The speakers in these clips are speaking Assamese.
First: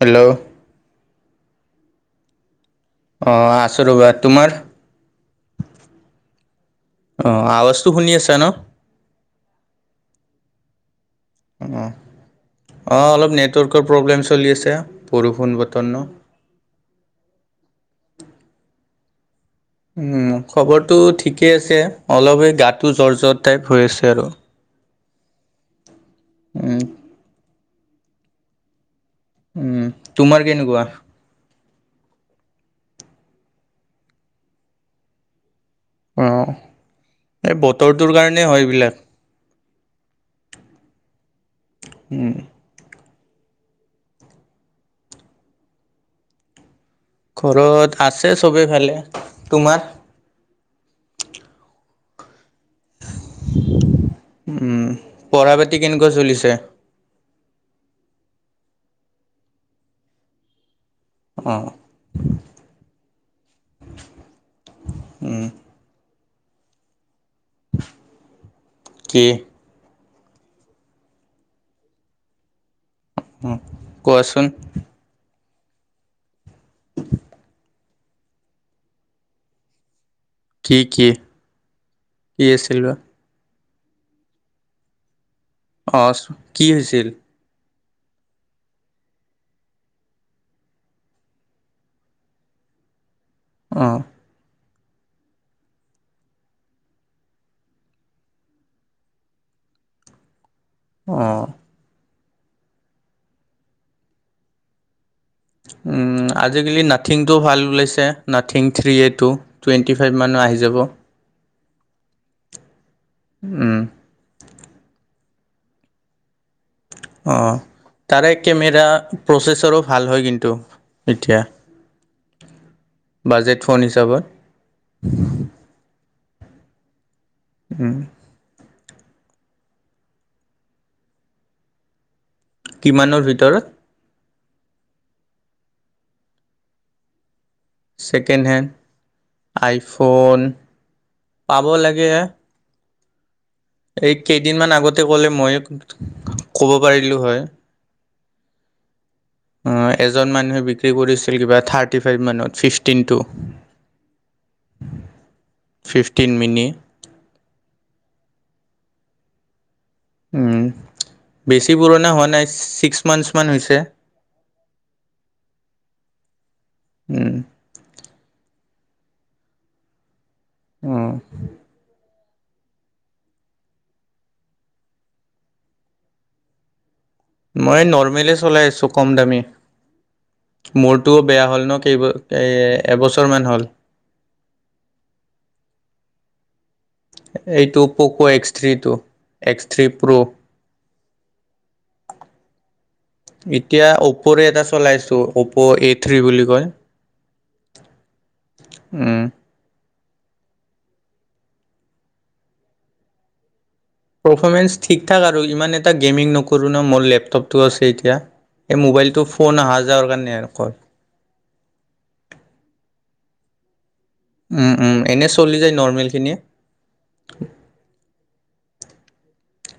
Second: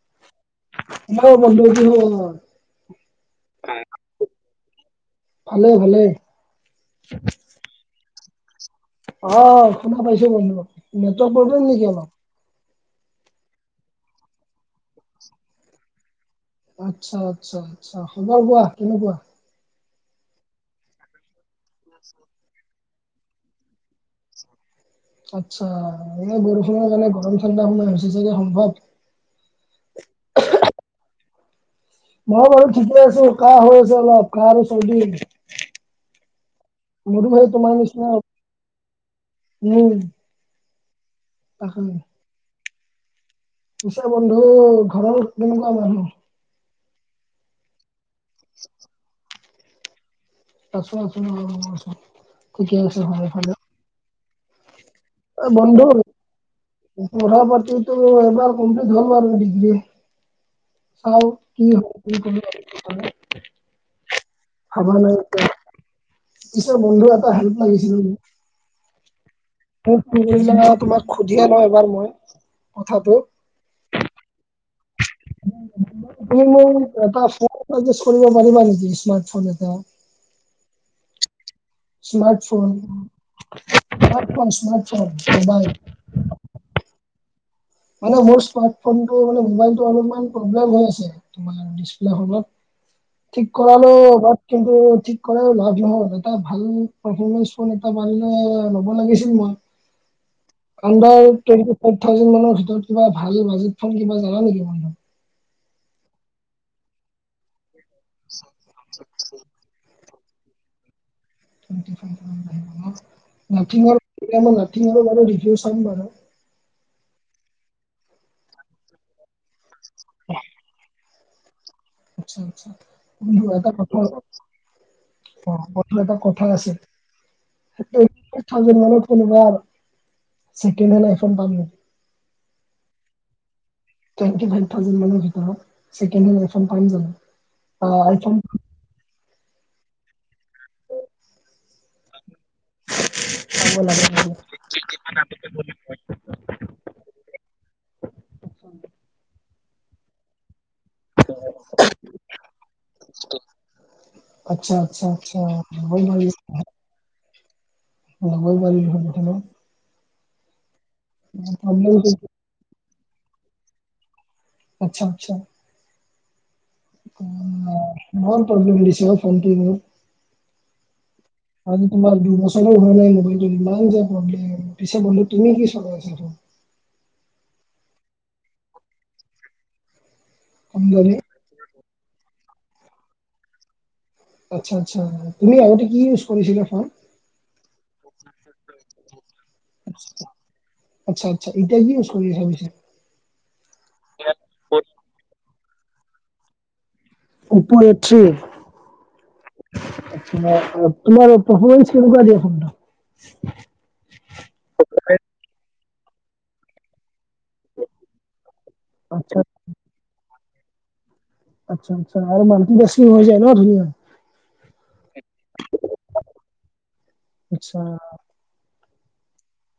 হেল্ল' অ 'বন্ধু কি খবৰ। অ' আছোঁ ৰ'বা তোমাৰ, ভালে ভালে অ আ টো শুনি আছা ন। অ' শুনা পাইছো বন্ধু, নেটৱৰ্ক প্ৰব্লেম নেকি অলপ। অ' অলপ নেটৱৰ্কৰ প্ৰব্লেম চলি আছে বৰষুণ বতৰ ন। আচ্ছা, আচ্ছা, আচ্ছা, খবৰ কোৱা কেনেকুৱা? উম খবৰটো ঠিকেই আছে অলপ এই গাটো জ্বৰ জ্বৰ টাইপ হৈ আছে আৰু। আচ্ছা এ উম বৰষুণৰ কাৰণে গৰম ঠাণ্ডা সোমাই হৈছে চাগে সম্ভৱ। উম তোমাৰ কেনেকুৱা? মই বাৰু ঠিকে আছো কাহ হৈ আছে অলপ কাহ আৰু চৰ্দি। অ' মোৰো সেই এই তোমাৰ নিচিনা বতৰটোৰ কাৰণেই হয় এইবিলাক। উম। [unintelligible] উম। পিছে বন্ধু ঘৰৰ কেনেকুৱা মানুহ ঘৰত আছে চবেই ভালে। তোমাৰ? আছো, আছো [unintelligible] ঠিকে আছে, ভালে, ভালে। উম, পঢ়া-পাতি কেনেকুৱা চলিছে? পঢ়া-পাতিতো, এবাৰ কমপ্লিট হ'ল বাৰু ডিগ্ৰী। অঁ [unintelligible] ভাবা নাই উম, এতিয়া। পিছৰ বন্ধু এটা হেল্প লাগিছিলে মোক। কি? [unintelligible] তোমাক সুধিয়ে লওঁ এবাৰ মই কথাটো। কোৱাচোন। তুমি মোক এটা ফোন [unintelligible] কৰিব পাৰিবা নেকি, স্মাৰ্ট ফোন এটা। কি, কি? কি স্মাৰ্ট ফোন, আছিল বা smart phone, smart phone, mobile. অ, কি হৈছিল? মানে মোৰ স্মাৰ্ট ফোনটো মানে মোবাইলতটো অলপমান প্ৰব্লেম হৈ আছে। তোমাৰ ডিছপ্লে খনত, ঠিক কৰালো অঁ এবাৰ। কিন্তু ঠিক কৰাইও লাভ নহ'ল, এটা ভাল পাৰফৰ্মেঞ্চ ফোন এটা মানে ল'ব লাগিছিল মই। [inaudible] আন্দাৰ অ', টুৱেন্টি ফাইভ থাউজেণ্ড মানৰ ভিতৰত কিবা ভাল বাজেট ফোন কিবা জানা নেকি? আজিকালি নাথিংটোও ভাল ওলাইছে, nothing three A two. Twenty five মানত আহি যাব। উম, নথিংঙৰ, এতিয়া মই নথিংঙৰ বাৰু ৰিভিউ চাম বাৰু। অঁ, তাৰে কেমেৰা, প্ৰচেছৰো ভাল হয় কিন্তু এতিয়া। আচ্ছা, আচ্ছা, বাজেট [unintelligible] এটা ফোন কথা হিচাপত অ, [unintelligible] এটা কথা আছে, উম, এই থাউজেণ্ড কোনোবা ছেকেণ্ড হেন আইফন পাম নাই? কিমানৰ ভিতৰত? টুৱেন্টি ফাইভ থাউজেণ্ড মানৰ ভিতৰত, ছেকেণ্ড হেন আই ফোন পাম জানো? অ আইফোন ছেকেণ্ড হেণ্ড আইফোন, পাব লাগে। চাব লাগে এই, নেকি? কেইদিনমান আগতে ক'লে ময়ে ক'ব পাৰিলো হয়, আহ, এজন মানুহে বিক ক্ৰী কৰিছিল কিবা থাৰ্টি ফাইভ মানত, ফিফটিন টু। আচ্ছা, আচ্ছা। ল'ব‌ই ফিফটিন পাৰিলো মিনি [unintelligible] ল'বই পাৰিলো হয় ন। উম, বেছি প্ৰব্লেম পুৰণা হোৱা নাই, ছিক্স মান্থছমান হৈছে। আচ্ছা, আচ্ছা। উম, অ, ইমান প্ৰব্লেম দিছে অ, ফনটোৱে মোৰ। উম। আজি তোমাৰ দুবছৰো হোৱা নাই মোবাইলটো, ইমান যে প্ৰব্লেম। পিছে বন্ধু তুমি কি চলাই আছা এইটো? মই নৰ্মেলে চলাই আছো, কম দামী। কম দামী? মোৰতো বেয়া হ'ল ন, কেইব এ এবছৰমান হ'ল। আচ্ছা, আচ্ছা। তুমি আগতে কি ইউজ কৰিছিলা ফোন? এইটো Poco X three two, X three pro. আচ্ছা, আচ্ছা। এতিয়া কি ইউজ কৰিম ভাবিছা? এতিয়া অপ'ৰে এটা চলাইছো, অপ' এ থ্ৰী বুলি কয়। অপ' এ থ্ৰী। উম, তোমাৰ পাৰ্ফৰমেন্স কেনেকুৱা দিয়ে ফোনটো? পৰ্ফৰমেন্স ঠিক ঠাক আৰু ইমান এটা গেমিং নকৰোঁ ন, মোৰ লেপটপটো আছে এতিয়া। এই মোবাইল টো আচ্ছা ফোন আহা যোৱাৰ কাৰণে আৰু অকল। আৎচ্ছা আৎচ্ছা আৰু মাল্টিটাস্কিং হৈ যায় ন ধুনীয়াকে। উম' উম' এনেই চলি যায় নৰ্মেলখিনিয়ে। আৎচ্ছা।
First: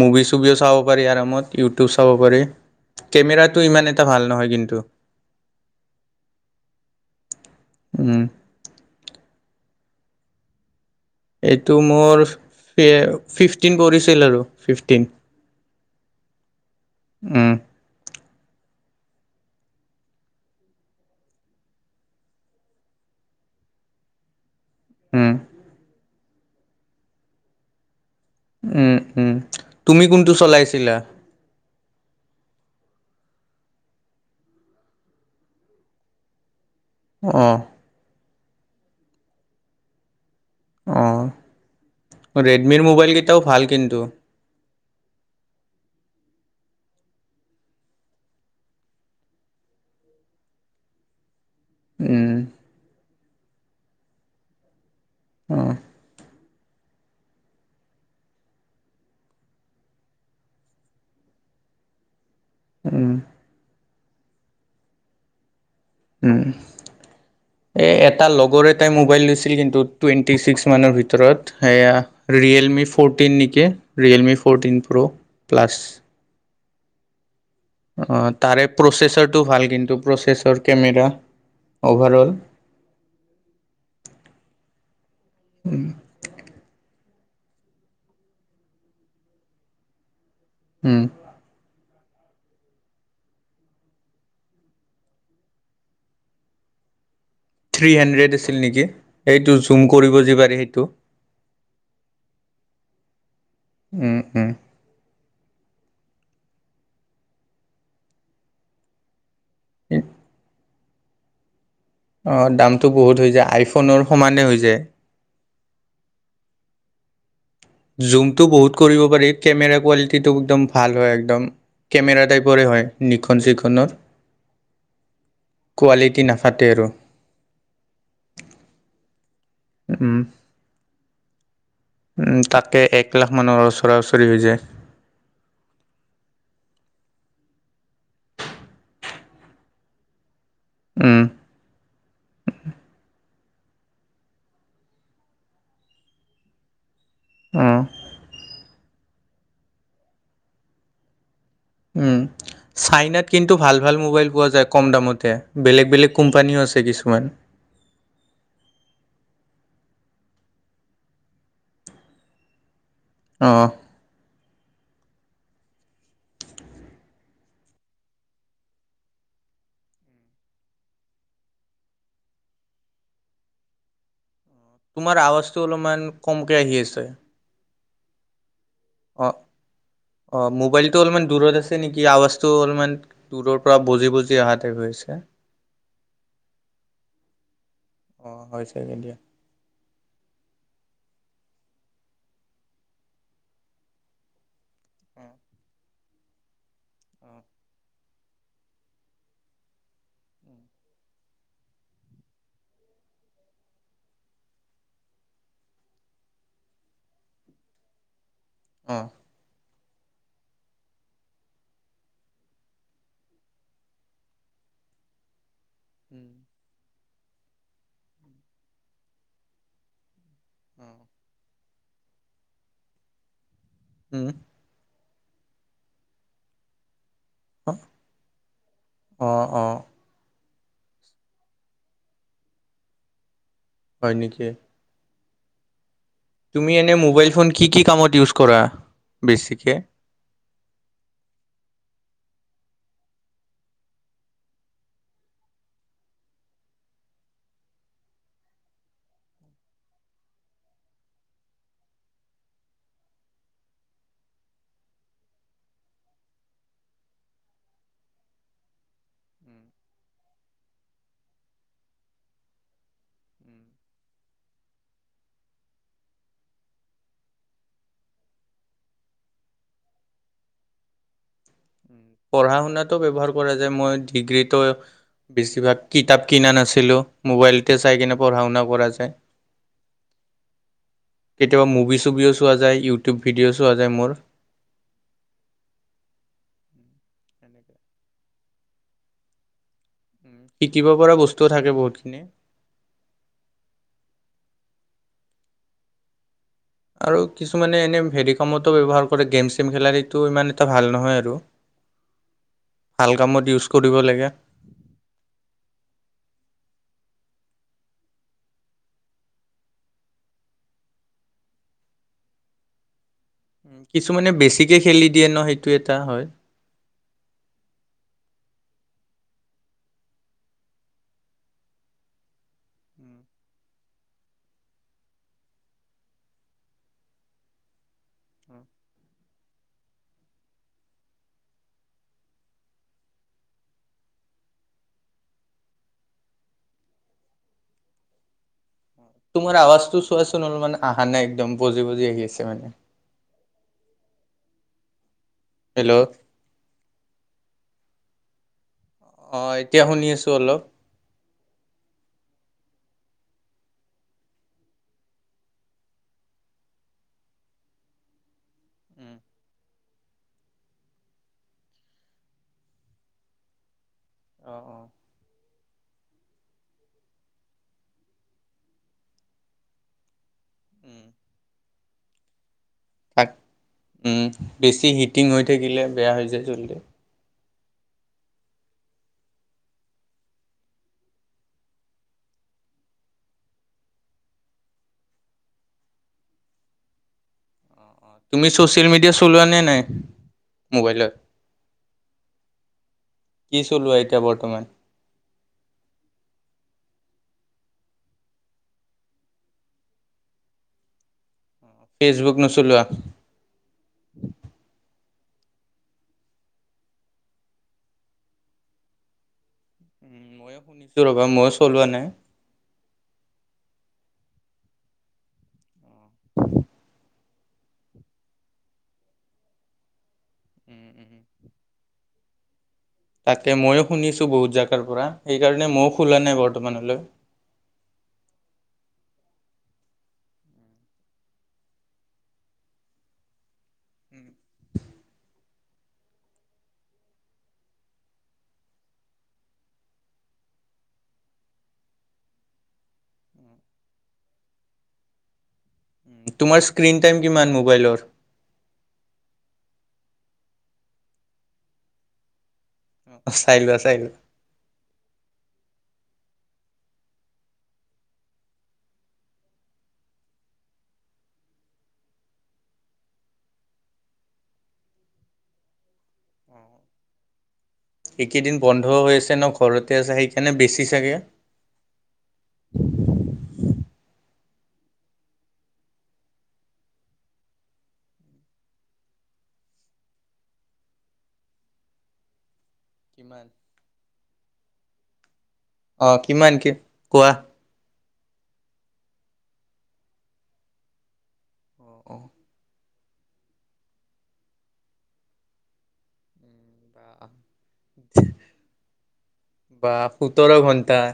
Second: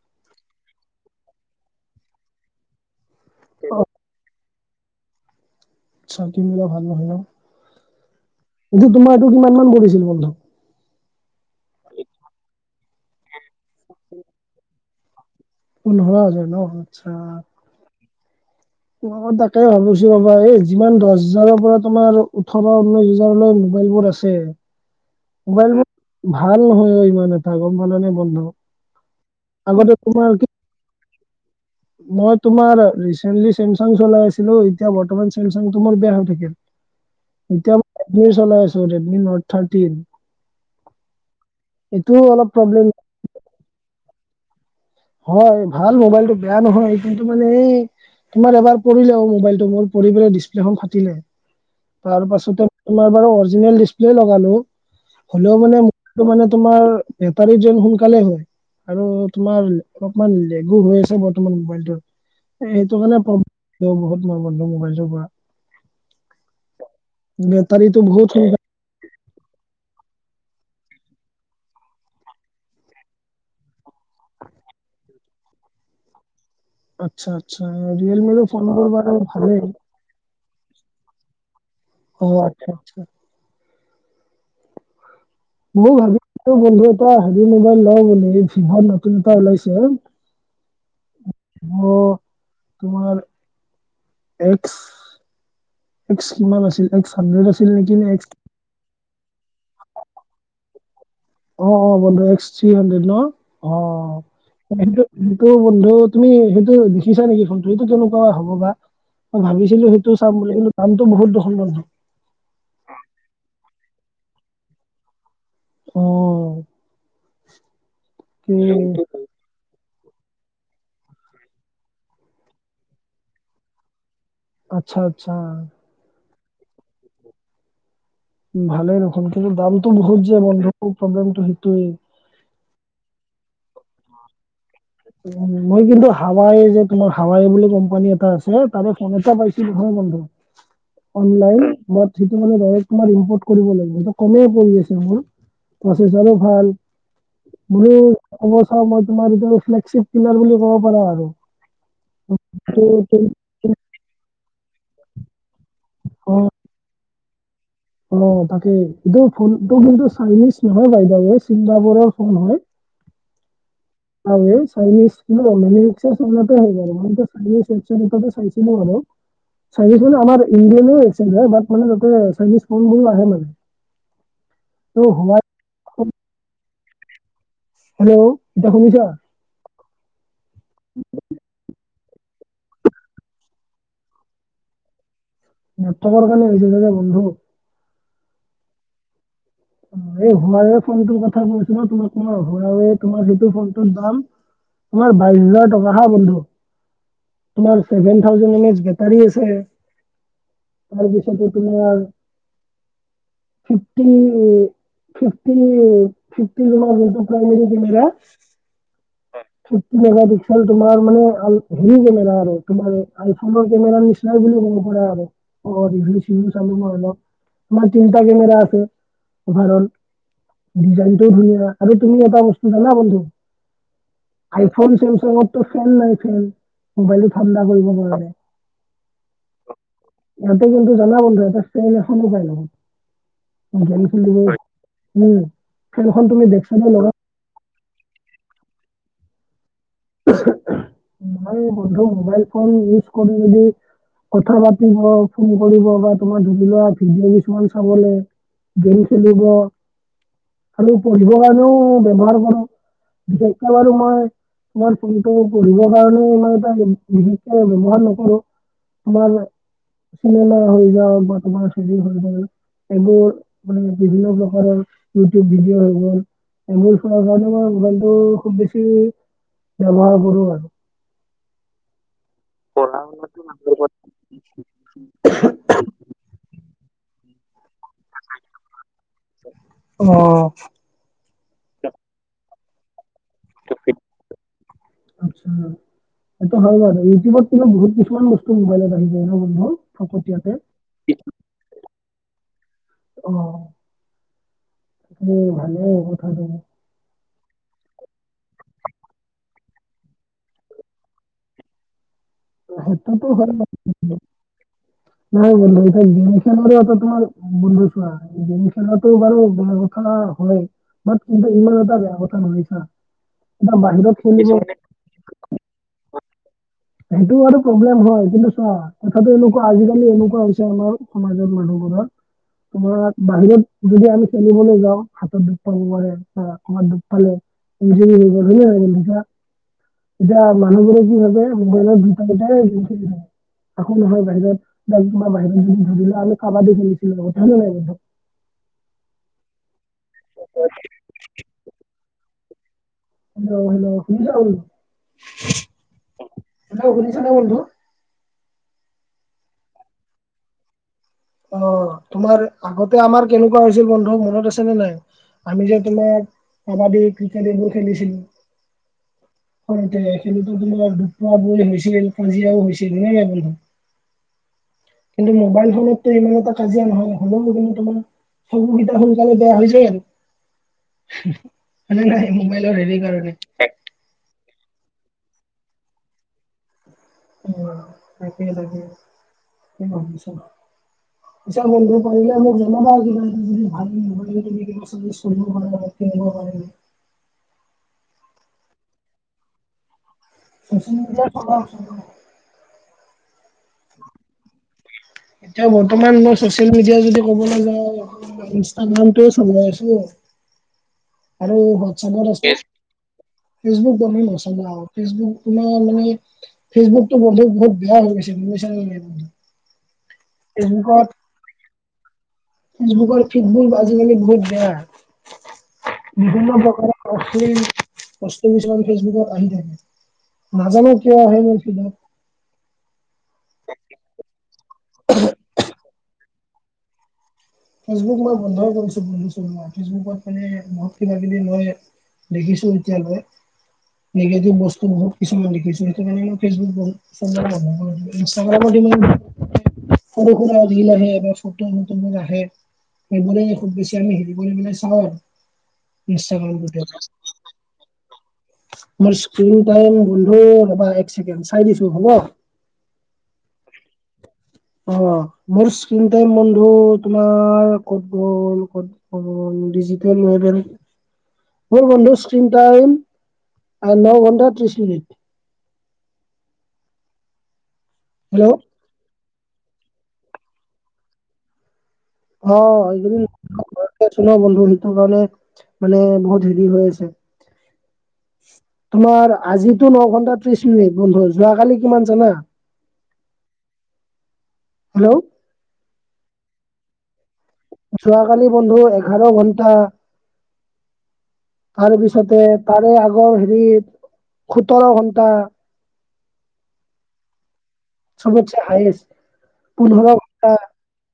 মুভি চুভিও চাব পাৰি আৰমত ইউটিউব চাব পাৰি। কেমেৰাটো ইমান এটা ভাল নহয় কিন্তু। চান টি মিৰা ভাল নহয় ন। উম'। এইটো তোমাৰ এইটো কিমান মান পৰিছিল বন্ধু? এইটো মোৰ ফি এ ফিফটিন পৰিছিল আৰু ফিফটিন। পোন্ধৰ হাজাৰ ন, আৎচ্ছা। উম ত মই তাকে ভাবিছো ৰবা এই যিমান দচ হাজাৰৰ পৰা তোমাৰ আৰু ওঠৰ ঊনৈশ হাজাৰলৈ মোবাইল বোৰ আ- ছে উম মোবাইল বোৰ ভাল নহয় অও ইমান এটা, গম পালানে বন্ধু? উম' উম' আগতে তুমি তোমাৰ কোনটো কি চলাইছিলা? মই তোমাৰ ৰিচেন্টলি ছেমছাং চলাই আছিলো, এতিয়া বৰ্তমান ছেমছাংটো মোৰ বেয়া হৈ থাকিল। অ এতিয়া ম ৰেডমি চলাই আছো, ৰেডমি নট থাৰ্টিন। এইটোও অঁ অলপ ৰেডমিৰ প্ৰব্লেম মোবাইলগেইটাও ভাল কিন্তু। হয়, ভাল মোবাইলটো বেয়া নহয় কিন্তু মানে এই- তোমাৰ এবাৰ পৰিলে অও মোবাইলটো, মোৰ পৰি পেলাই ডিছপ্লে খন ফাটিলে। তাৰ উম পাছতে তোমাৰ বাৰু অৰিজিনেল ডিচপ্লে লগালো। হ'লেও অ মানে মোকটো মানে তোমাৰ- বেতাৰী যন সোনকালে হয়, আৰু তোমাৰ- অলপমান লেগু হৈ আছে বৰ্তমান মোবাইলটোৰ। এ সেইটো উম কাৰণে প্ৰব্লেম বহুত মোৰ বন্ধু মোবাইলটোৰ পৰা। উম'। এ বেটাৰীটো এটা বহুত সোনকালে লগৰে এটাই মোবাইল লৈছিল কিন্তু টুৱেণ্টি ছিক্স মানৰ ভিতৰত। সেয়া ৰিয়েলমি ফ'ৰটিন নেকি, ৰিয়েলমি ফ'ৰটিন প্ৰ'ৰ প্লাছ। আৎচ্ছা আৎচ্ছা। অঁ তাৰে প্ৰচেছৰটো ভাল কিন্তু প্ৰচেছৰ কেমেৰা। অভাৰঅল অঁ আৎচ্ছা আৎচ্ছা। মৌ ভাবিছিলো বন্ধু এটা হেৰি মবাইল ল বুলি ভিভ নতুন এটা ওলাইছে- উম'। ভিভ তোমাৰ এক্স- এক্স কিমান আছিল এক্স হান্দ্ৰেড আছিল- থ্ৰী নেকি নে এক্স এণ্ড্ৰেড আছিল নেকি এইটো জুম কৰিব যে পাৰি সেইটো। অঁ অঁ বন্ধু এক্স থ্ৰী হাণ্ডেদ ন? অঁ উম উম সেইটো- সেইটো বন্ধু তুমি সেইটো দেখিছা নেকি ফোনটো হেটো কেনেকুৱা হ'ব বা? মই ভাবিছিলো সেইটো চাম বুলি, কিন্তু দামটো বহুত দেখোন বন্ধু। অঁ দামটো বহুত হৈ যায়, আইফোনৰ সমানে হৈ যায়। অঁ'। জুমটো বহুত কৰিব পাৰি কেমেৰা কোৱালিটিটো একদম ভাল হয় একদম। কেমেৰা টাইপৰে হয়, নিখন চিখনৰ। আৎচ্ছা আৎচ্ছা। কোৱালিটি নাফাটে আৰু। ভালে আৰু ফোনটো কিন্তু দামটো উম বহুত যে বন্ধু মোৰ প্ৰব্লেমটো সেইটোৱেই। তাকে, এক লাখ মানৰ ওচৰা-ওচৰি হৈ যায়। মই কিন্তু হাৱাই যে তোমাৰ হাৱাই বুলি কোম্পানী এটা আছে তাৰে ফোন এটা পাইছিলো বন্ধু। [unintelligible] অনলাইন সেইটো মানে তোমাৰ ইম্পৰ্ট কৰিব লাগিব কমে পৰি যায় ফোনটো। প্ৰচেছৰো ভাল। অঁ বুলি ক'ব চাওঁ মই তোমাৰ এ ফ্লেকছিপ বুলি ক'ব পাৰা আৰু। উঅঁ, ত' ত' চাইনাত কিন্তু- টো ভাল-ভাল মোবাইল পোৱা যায় কম দামতে বেলেগ-বেলেগ কোম্পানীও আছে কিছুমান। অঁ' তাকে, এইটো ফোনটো কিন্তু চাইনিজ নহয় বাইদেউএই ছিংগাপুৰৰ ফোন হয়। অঁ', -অঁহ'। [unintelligible] চাইনিজ মানে আমাৰ ইংলেণ্ডও এক্সজেক হয়, বা মানে তা'তে চাইনিজ ফোনবোৰো আহে মানে। ত' তোমাৰ হোৱাই আৱাজটো অলপমান কমকে আহি আছে। হেল্ল' এতিয়া শুনিছা? অ', অ' মোবাইলটো অলপমান দূৰত আছে নেকি আৱাজটো অলপমান- দূৰৰ পৰা বজি-বজি অহা টাইপ হৈ আছে। নেটৱৰ্কৰ কাৰণে হৈছে চাগে বন্ধু। অ' হয় চাগে দিয়া। অ' এই হৱে ফোনটোৰ কথা কৈছ ন' তোমাক মোৰ হে তোমাৰ যিটো ফোনটোৰ দাম- তোমাৰ বাইশ হাজাৰ টকা হাঁ বন্ধু, তোমাৰ ছেভেন থাউজেণ্ড মেইছ বেটাৰী আছে। তাৰপিছতে তোমাৰ ফিফ্টিন- এই ফিফ্টিন এই ফিফ্টিন [unintelligible] হয়। অ মেগ পিক্সেল তোমাৰ মানে হেৰি কেমেৰা আৰু তোমাৰ আইফনৰ কেমেৰা নিচিনাই বুলি ক'ব পাৰা আৰু। অ'হ, ৰিভিউ-চিভিউ চালো মই অলপ আমাৰ তিনিটা কেমেৰা আছে। উদাহৰণ-ডিজাইনটোও ধুনীয়া। আৰু তুমি এটা বস্তু জানা বন্ধু? উ'ম। আইফোন, চোমচাংৰ তো ফোন নাই ফোন। মোবাইলতো ঠাণ্ডা কৰিব পাৰিব লাগে। অ অ ইহঁতে কিন্তু জানা বন্ধ ইহঁতে চব এখনো পাই নহয়। গেম হয় খেলিব, নেকি উ'ম' খেলখন তুমি দেখিছা নে এনে লগত। মোবাইল ফোন কি কি কামত ইউজ কৰা বেছিকে? মই বন্ধু মোবাইল ফোন ইউজ কৰো যদি- কথা পাতিব হওঁক ফোন কৰিব বা তোমাৰ ধৰি লোৱা ভিডিঅ কিছুমান চাবলৈ- গেম খেলিব। খালি পঢ়িবৰ কাৰণেও ব্যৱহাৰ কৰোঁ। বিশেষকে বাৰু মই- তোমাৰ ফোনটো পঢ়িবৰ কাৰণেও মই এটা বিশেষকে ব্যৱহাৰ নকৰোঁ। তোমাৰ চিনেমা হৈ যাওঁক বা তোমাৰ চেৰি হৈ যাওঁক। এইবোৰ মানে বিভিন্ন প্ৰকাৰৰ ইউটিউব ভিডিঅ' হৈ গ'ল। এইবোৰ সোমাই যাওঁতে মোৰ মোবাইলটো খুব বেছি- ব্যৱহাৰ কৰো আৰু। পঢ়া-শুনাটো ব্যৱহাৰ কৰা যায় যে মই ডিগ্ৰীটো বেছিভাগ কিতাপ কিনা নাছিলোঁ, মোবাইলতে চাই কিনে পঢ়া-শুনা কৰা যায়। আৰু। অ। কেতিয়াবা মুভি-চুভিও চোৱা যায়, ইউটিউব ভিডিঅ' চোৱা যায় মোৰ। আচ্ছা এইটো হয় বাৰু আৰু ইউটিউবত কিন্তু বহুত কিছুমান বস্তু মোবাইলত আহি যায় ন বন্ধু। উম ফকতীয়াকে। শিকিব পৰা বস্তু থাকে বহুতখিনি। অ এই ভালেই কথাটো। আৰু কিছুমানে এনে হেৰি কামতো ব্যৱহাৰ কৰে, গেম, চেম খেলাৰ সেইটো ইমান এটা ভাল নহয় আৰু। ভাল সেইটোতো কামত ইউজ বাৰু। কৰিব লাগে। হয় বন্ধু এতিয়া গেম খেলৰে এটা তোমাৰ বন্ধু চোৱা গেম খেলাটো বাৰু বেয়া কথা হয় বাত কিন্তু ইমান এটা বেয়া কথা নহয় চা উম এতিয়া বাহিৰত কিছুমানে খেলিব বেছিকে খেলি দিয়ে ন সেইটো এটা হয়। সেইটো বাৰু প্ৰব্লেম হয় কিন্তু চোৱা। কথাটো এনেকুৱা আজিকালি এনেকুৱা হৈছে, আমাৰ সমাজত মানুহবোৰৰ তোমাৰ উম, বাহিৰত যদি আমি খেলিবলৈ যাওঁ হাতত দুখ পাব পাৰে। আ কৰবাত দুখ পালে, ইনজোৰি হৈ গ'ল উম। হ'য়নে নহয় বন্ধু কোৱা এতিয়া মানুহবোৰে কি ভাবে মোবাইলত [unintelligible] একো নহয় বাহিৰত বা কোনোবা বাহিৰত যদি ধৰি লও আমি কাবাডী খেলিছিলো বুজিছ নাই বন্ধু তোমাৰ আৱাজটো চোৱাচোন অলপমান আহা নাই একদম বজি বজি আহি আছে মানে। হেল্ল' হেল্ল' শুনিছা বোলো হেল্ল'। হেল্ল ' শুনিছানে বন্ধু অ এতিয়া শুনি আছো অলপ। অ তোমাৰ আগতে আমাৰ কেনেকুৱা হৈছিল বন্ধু মনত আছেনে নাই আমি যে তোমাৰ কাবাডী ক্ৰিকেট এইবোৰ খেলিছিলো। উ'ম। সৰুতে খেলোতো কোনোবাই দুখ পোৱা পোৱি হৈছিল কাজিয়াও হৈছিল হয় নাই বন্ধু। অ অ কিন্তু মোবাইল ফোনত ইমান এটা কাজিয়া নহয় হলো কিন্তু তোমাৰ চকুকেইটা সোনকালে বেয়া হৈ যায় আৰু। উম, হেহ হয় নে নাই মোবাইলৰ হেৰি তাক কাৰণে। উম, বেছি হিটিং হৈ থাকিলে বেয়া হৈ যায় জল্ডি উম তাকে তাকে তাকেই ভাবিছো [inaudible] পূজা বন্ধ পাৰিলে মোক জনাবা কিবা এটা যদি ভাল [unintelligible] কিনিব পাৰিলে তুমি চ'চিয়েল মিডিয়া চলোৱা নে নাই চচিয়েল মোবাইলত মিডিয়া চলাও চলাও কি চলোৱা এতিয়া বৰ্তমান এতিয়া বৰ্তমান মই চচিয়েল মিডিয়া যদি কবলৈ যাওঁ ইনষ্টাগ্ৰামটোও চলাই আছো আৰু হোৱাটছএপত ফেচবুক আছো ঠিকে আছে নচলোৱা? ফেচবুক বৰকে নচলাও ফেচবুক তোমাৰ মানে ফেচবুকটো বন্ধ বহুত বেয়া হৈ গৈছে বুজি পাইছা নে নাই মইয়ো শুনিছোঁ ফেচবুকত ৰ'বা মইয়ো চলোৱা নাই ফেচবুকৰ ফিডবুৰ আজিকালি বহুত বেয়া। বিভিন্ন প্ৰকাৰৰ অচশ্লিল অচশ্লিল কিছুমান ফেচবুকত আহি থাকে। নাজানো কিয় আহে মোৰ ফিল্ডত তাকে ময়ো শুনিছো বহুত জেগাৰ পৰা সেইকাৰণে মইয়ো খোলা নাই বৰ্তমানলৈ। ফেচবুক মই বন্ধ কৰিছো বন্ধু চলোৱা ফেচবুকত মানে বহুত কিবা-কিবি মই দেখিছো এতিয়ালৈ নিগেটিভ বস্তু বহুত কিছুমান দেখিছোঁ সেইটো কাৰণে মই ফেচবুক বন্ধ ইনষ্টাগ্ৰাম বন্ধ কৰি দিলোঁ, ইনষ্টাগ্ৰামত সিমান [unintelligible] [unintelligible] সেইবোৰে খুব বেছি আমি হেৰি কৰি পেলাই চাওঁ আৰু ইনষ্টাগ্ৰামটোতে। ইমান মোবাইলৰ। মোৰ স্ক্ৰীন টাইম বন্ধু ৰ'বা এক চেকেণ্ড চাই দিছো হ'ব? অ', চাই লোৱা, চাই লোৱা। অ', মোৰ স্কিন টাইম বন্ধু তোমাৰ ক'ত গ'ল, ক'ত গ'ল, ডিজিটেল [unintelligible] মোৰ বন্ধু স্ক্ৰীন টাইম ন ঘন্টা ত্ৰিশ মিনিট। হেল্ল' এইকেইদিন বন্ধ হৈ আছে ন', ঘৰতে আছা, সেইকাৰণে বেছি চাগে! অ', এইকেইদিন ঘৰতে আছো ন' বন্ধু সেইটো কাৰণে মানে বহুত হেৰি হৈ আছে। তোমাৰ আজিতো ন ঘন্টা ত্ৰিশ মিনিট বন্ধু, যোৱাকালি কিমান জানা? কিমান? হেল্ল'? অ', কিমান কি কোৱা? যোৱাকালি বন্ধু এঘাৰ ঘন্টা, অ তাৰ অ পিছতে তাৰে আগৰ হেৰিত সোতৰ ঘন্টা। উম বা চবতচে হায়েষ্ট বা পোন্ধৰ ঘন্টা সোতৰ ঘণ্টা?